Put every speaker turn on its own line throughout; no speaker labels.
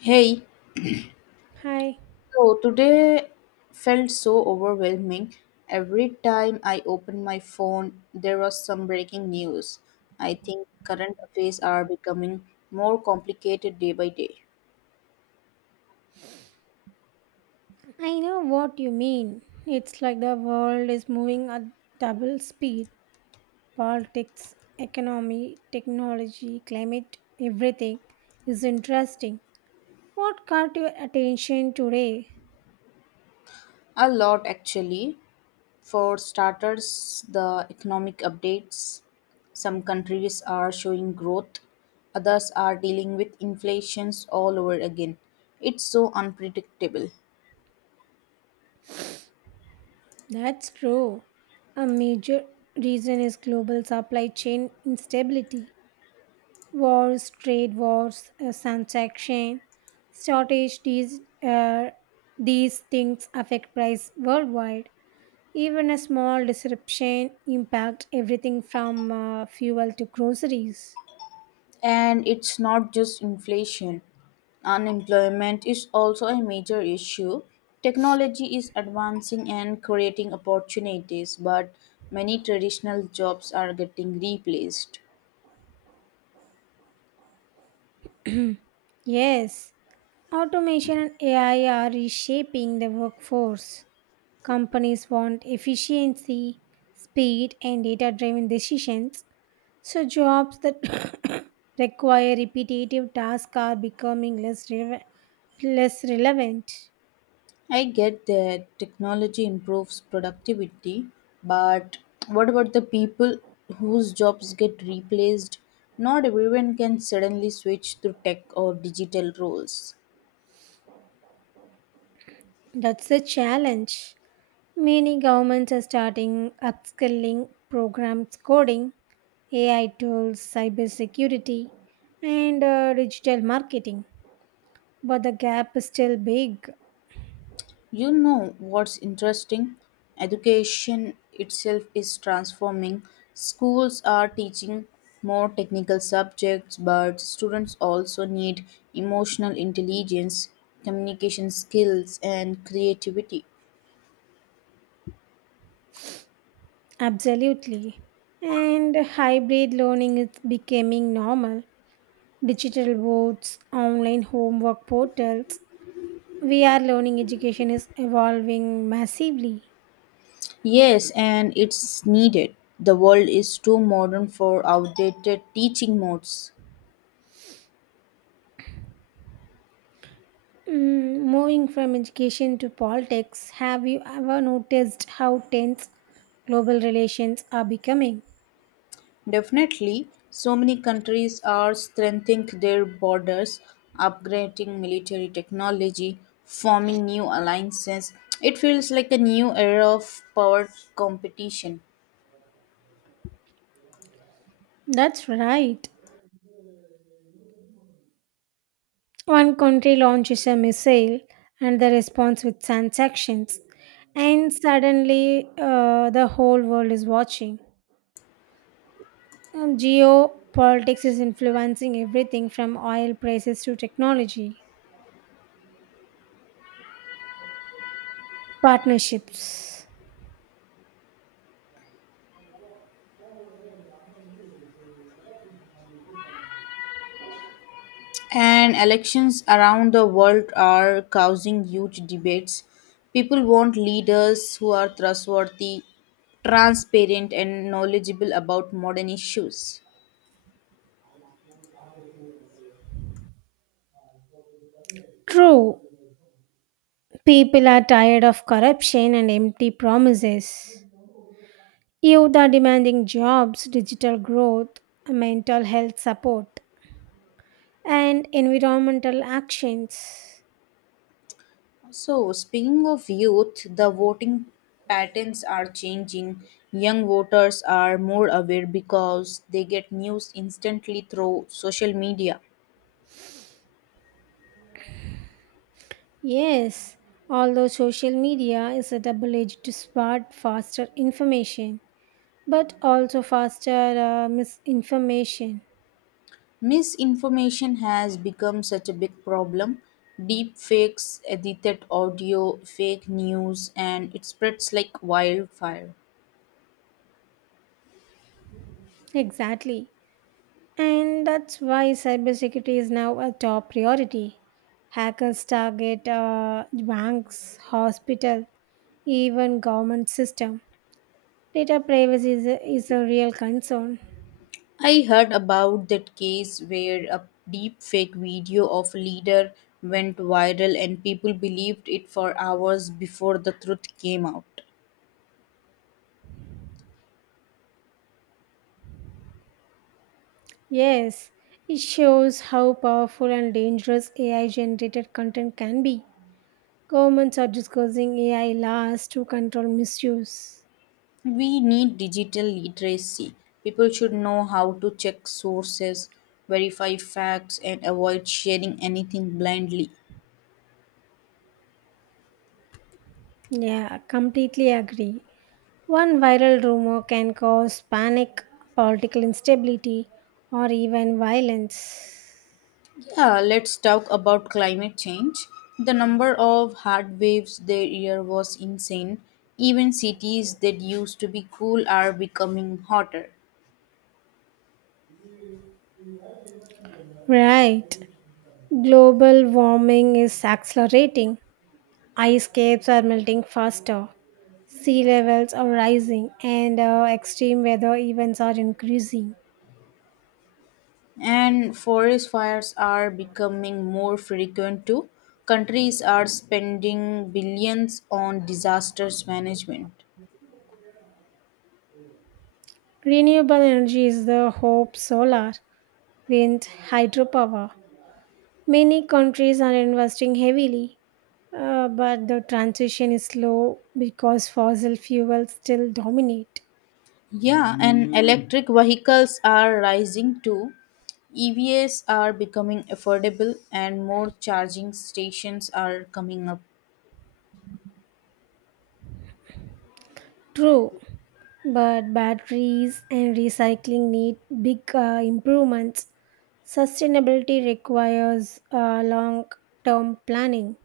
Hey,
Hi,
so today felt so overwhelming. Every time I opened my phone, there was some breaking news. I think current affairs are becoming more complicated day by day.
I know what you mean. It's like the world is moving at double speed. Politics, economy, technology, climate, everything is interesting. What caught your attention today?
A lot actually. For starters, the economic updates. Some countries are showing growth, others are dealing with inflations all over again. It's so unpredictable.
That's true. A major reason is global supply chain instability. Wars, trade wars, transaction, shortage, these things affect price worldwide. Even a small disruption impacts everything from fuel to groceries.
And it's not just inflation. Unemployment is also a major issue. Technology is advancing and creating opportunities, but many traditional jobs are getting replaced.
Yes, automation and AI are reshaping the workforce. Companies want efficiency, speed, and data driven decisions. So, jobs that require repetitive tasks are becoming less relevant.
I get that technology improves productivity, but what about the people whose jobs get replaced? Not everyone can suddenly switch to tech or digital roles.
That's a challenge. Many governments are starting upskilling programs coding AI tools, cybersecurity, and digital marketing. But the gap is still big,
You know what's interesting? Education itself is transforming. Schools are teaching more technical subjects, but students also need emotional intelligence, communication skills, and creativity.
absolutely. And hybrid learning is becoming normal. Digital boards, online homework portals, VR learning education is evolving massively.
Yes, and it's needed. The world is too modern for outdated teaching modes.
Moving from education to politics, have you ever noticed how tense global relations are becoming?
Definitely, so many countries are strengthening their borders, upgrading military technology, forming new alliances. It feels like a new era of power competition.
That's right. One country launches a missile and the response with sanctions, and suddenly the whole world is watching. Geopolitics is influencing everything from oil prices to technology partnerships.
And elections around the world are causing huge debates. People want leaders who are trustworthy, transparent, and knowledgeable about modern issues.
True, people are tired of corruption and empty promises. Youth are demanding jobs, digital growth, mental health support, and environmental actions.
So, speaking of youth, the voting patterns are changing. Young voters are more aware because they get news instantly through social media.
Yes, although social media is a double edged sword, faster information, but also faster misinformation.
Misinformation has become such a big problem. Deep fakes, edited audio, fake news, and it spreads like wildfire.
Exactly. And that's why cybersecurity is now a top priority. Hackers target banks, hospital, even government system. Data privacy is a real concern.
I heard about that case where a deepfake video of a leader went viral and people believed it for hours before the truth came out.
Yes, it shows how powerful and dangerous AI generated content can be. Governments are discussing AI laws to control misuse.
We need digital literacy. People should know how to check sources, verify facts, and avoid sharing anything blindly.
Yeah, completely agree. One viral rumor can cause panic, political instability, or even violence.
Yeah, let's talk about climate change. The number of hard waves there year was insane. Even cities that used to be cool are becoming hotter.
Right. Global warming is accelerating. Ice caps are melting faster. Sea levels are rising, and extreme weather events are increasing.
And forest fires are becoming more frequent too. Countries are spending billions on disasters management.
Renewable energy is the hope solar, wind, hydropower. Many countries are investing heavily, but the transition is slow because fossil fuels still dominate.
Yeah, and electric vehicles are rising too. EVs are becoming affordable and more charging stations are coming up.
True, but batteries and recycling need big improvements. Sustainability requires long term planning.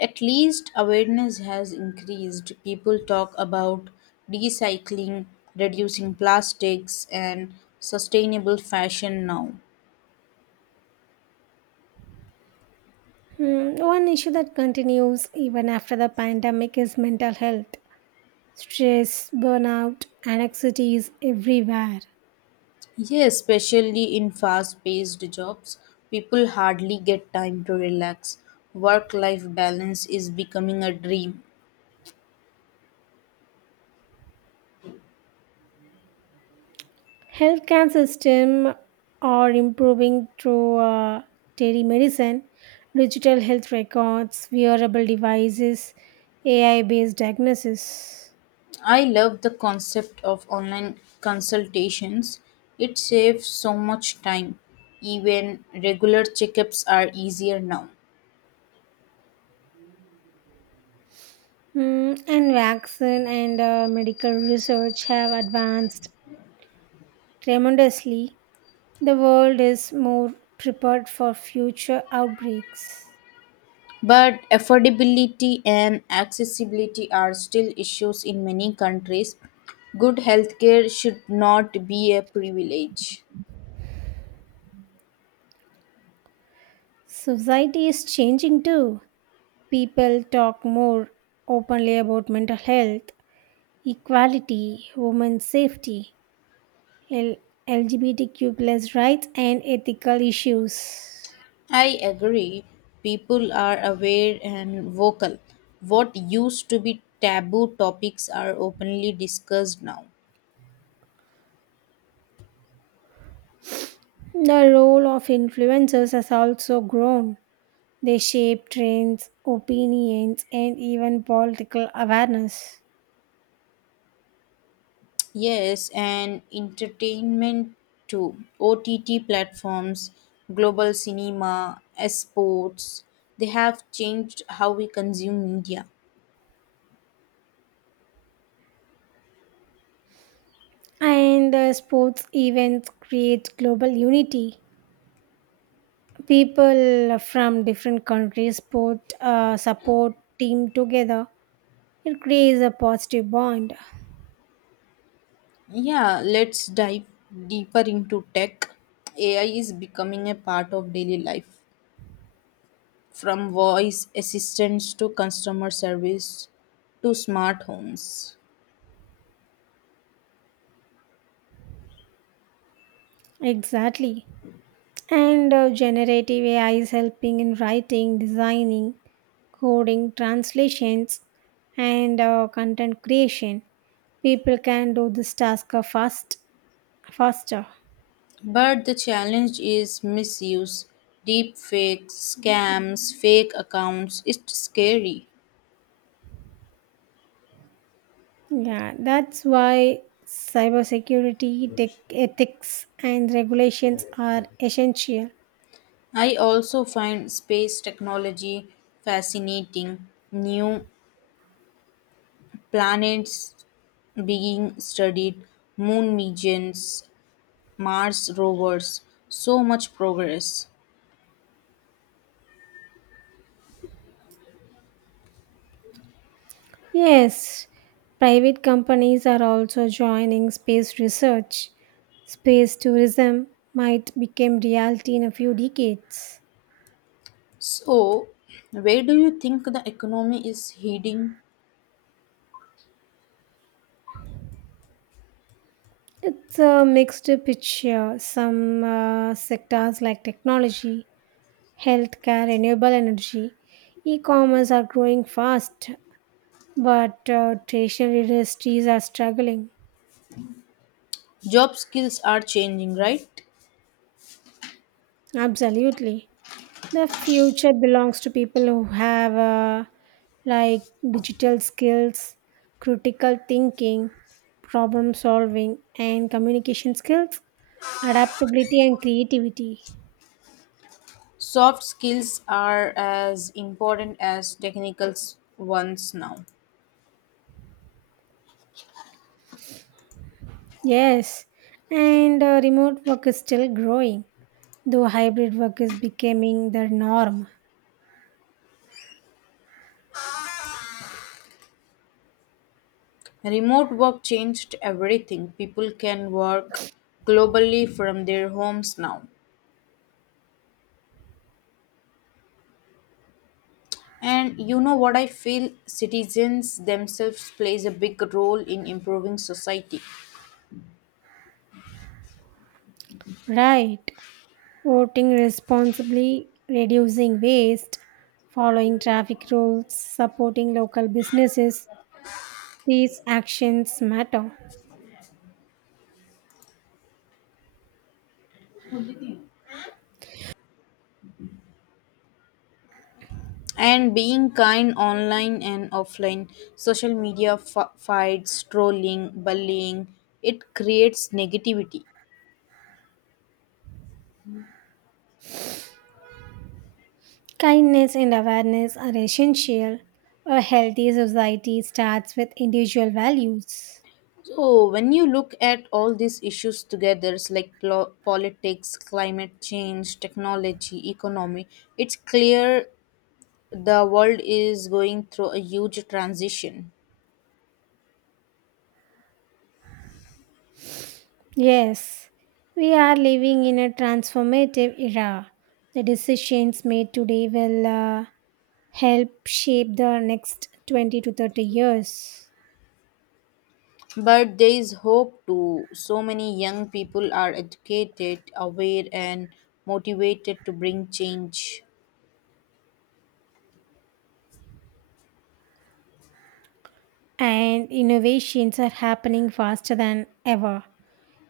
At least awareness has increased. People talk about recycling, reducing plastics, and sustainable fashion now.
One issue that continues even after the pandemic is mental health. Stress, burnout, anxiety is everywhere.
Yeah, especially in fast paced jobs, people hardly get time to relax. Work life balance is becoming a dream.
Healthcare system are improving through telemedicine, digital health records, wearable devices, AI-based diagnosis,
I love the concept of online consultations, it saves so much time. Even regular checkups are easier now.
And vaccine and medical research have advanced tremendously. The world is more prepared for future outbreaks.
But affordability and accessibility are still issues in many countries. Good healthcare should not be a privilege.
Society is changing too. People talk more openly about mental health equality, women's safety, L- LGBTQ plus rights, and ethical issues.
I agree. People are aware and vocal. What used to be taboo topics are openly discussed now.
The role of influencers has also grown. They shape trends, opinions, and even political awareness.
Yes, and entertainment too. OTT platforms, global cinema, sports, they have changed how we consume media.
And sports events create global unity. People from different countries support team together. It creates a positive bond.
Yeah, let's dive deeper into tech. AI is becoming a part of daily life. From voice assistants to customer service to smart homes.
Exactly. And generative AI is helping in writing, designing, coding, translations, and content creation. People can do this task faster.
But the challenge is misuse, deep fakes, scams, fake accounts. It's scary.
Yeah, that's why cybersecurity, tech ethics, and regulations are essential.
I also find space technology fascinating. New planets being studied, moon missions, Mars rovers, so much progress.
Yes, private companies are also joining space research. Space tourism might become reality in a few decades.
So, where do you think the economy is heading?
It's a mixed picture. Some sectors like technology, healthcare, renewable energy, e commerce are growing fast, but traditional industries are struggling.
Job skills are changing, right?
Absolutely. The future belongs to people who have like digital skills, critical thinking, problem solving, and communication skills, adaptability, and creativity.
Soft skills are as important as technical ones now.
Yes, and remote work is still growing, though hybrid work is becoming the norm.
Remote work changed everything. People can work globally from their homes now. And you know what I feel citizens themselves plays a big role in improving society.
Right. Voting responsibly, reducing waste, following traffic rules, supporting local businesses. These actions matter.
And being kind online and offline, social media fights, trolling, bullying, it creates negativity.
Kindness and awareness are essential. A healthy society starts with individual values.
So, when you look at all these issues together, it's like politics, climate change, technology, economy, it's clear the world is going through a huge transition.
Yes, we are living in a transformative era. The decisions made today will help shape the next 20 to 30 years.
But there is hope too. So many young people are educated, aware, and motivated to bring change.
And innovations are happening faster than ever.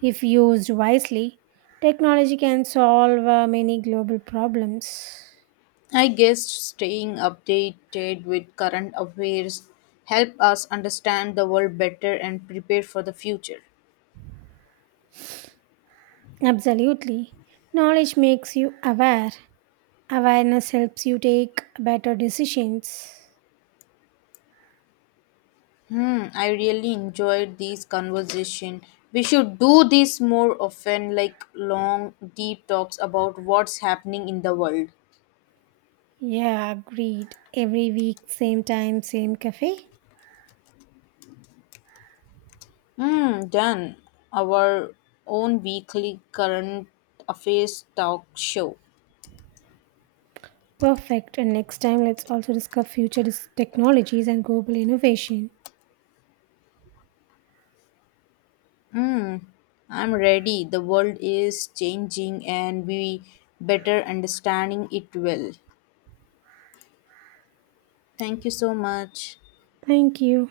If used wisely, technology can solve many global problems.
I guess staying updated with current affairs help us understand the world better and prepare for the future.
Absolutely. Knowledge makes you aware, awareness helps you take better decisions.
I really enjoyed this conversation. We should do this more often, like long, deep talks about what's happening in the world.
Yeah, agreed. Every week, same time, same cafe.
Done. Our own weekly current affairs talk show.
Perfect. And next time, let's also discuss future technologies and global innovation.
I'm ready. The world is changing and we better understanding it well. Thank you so much.
Thank you.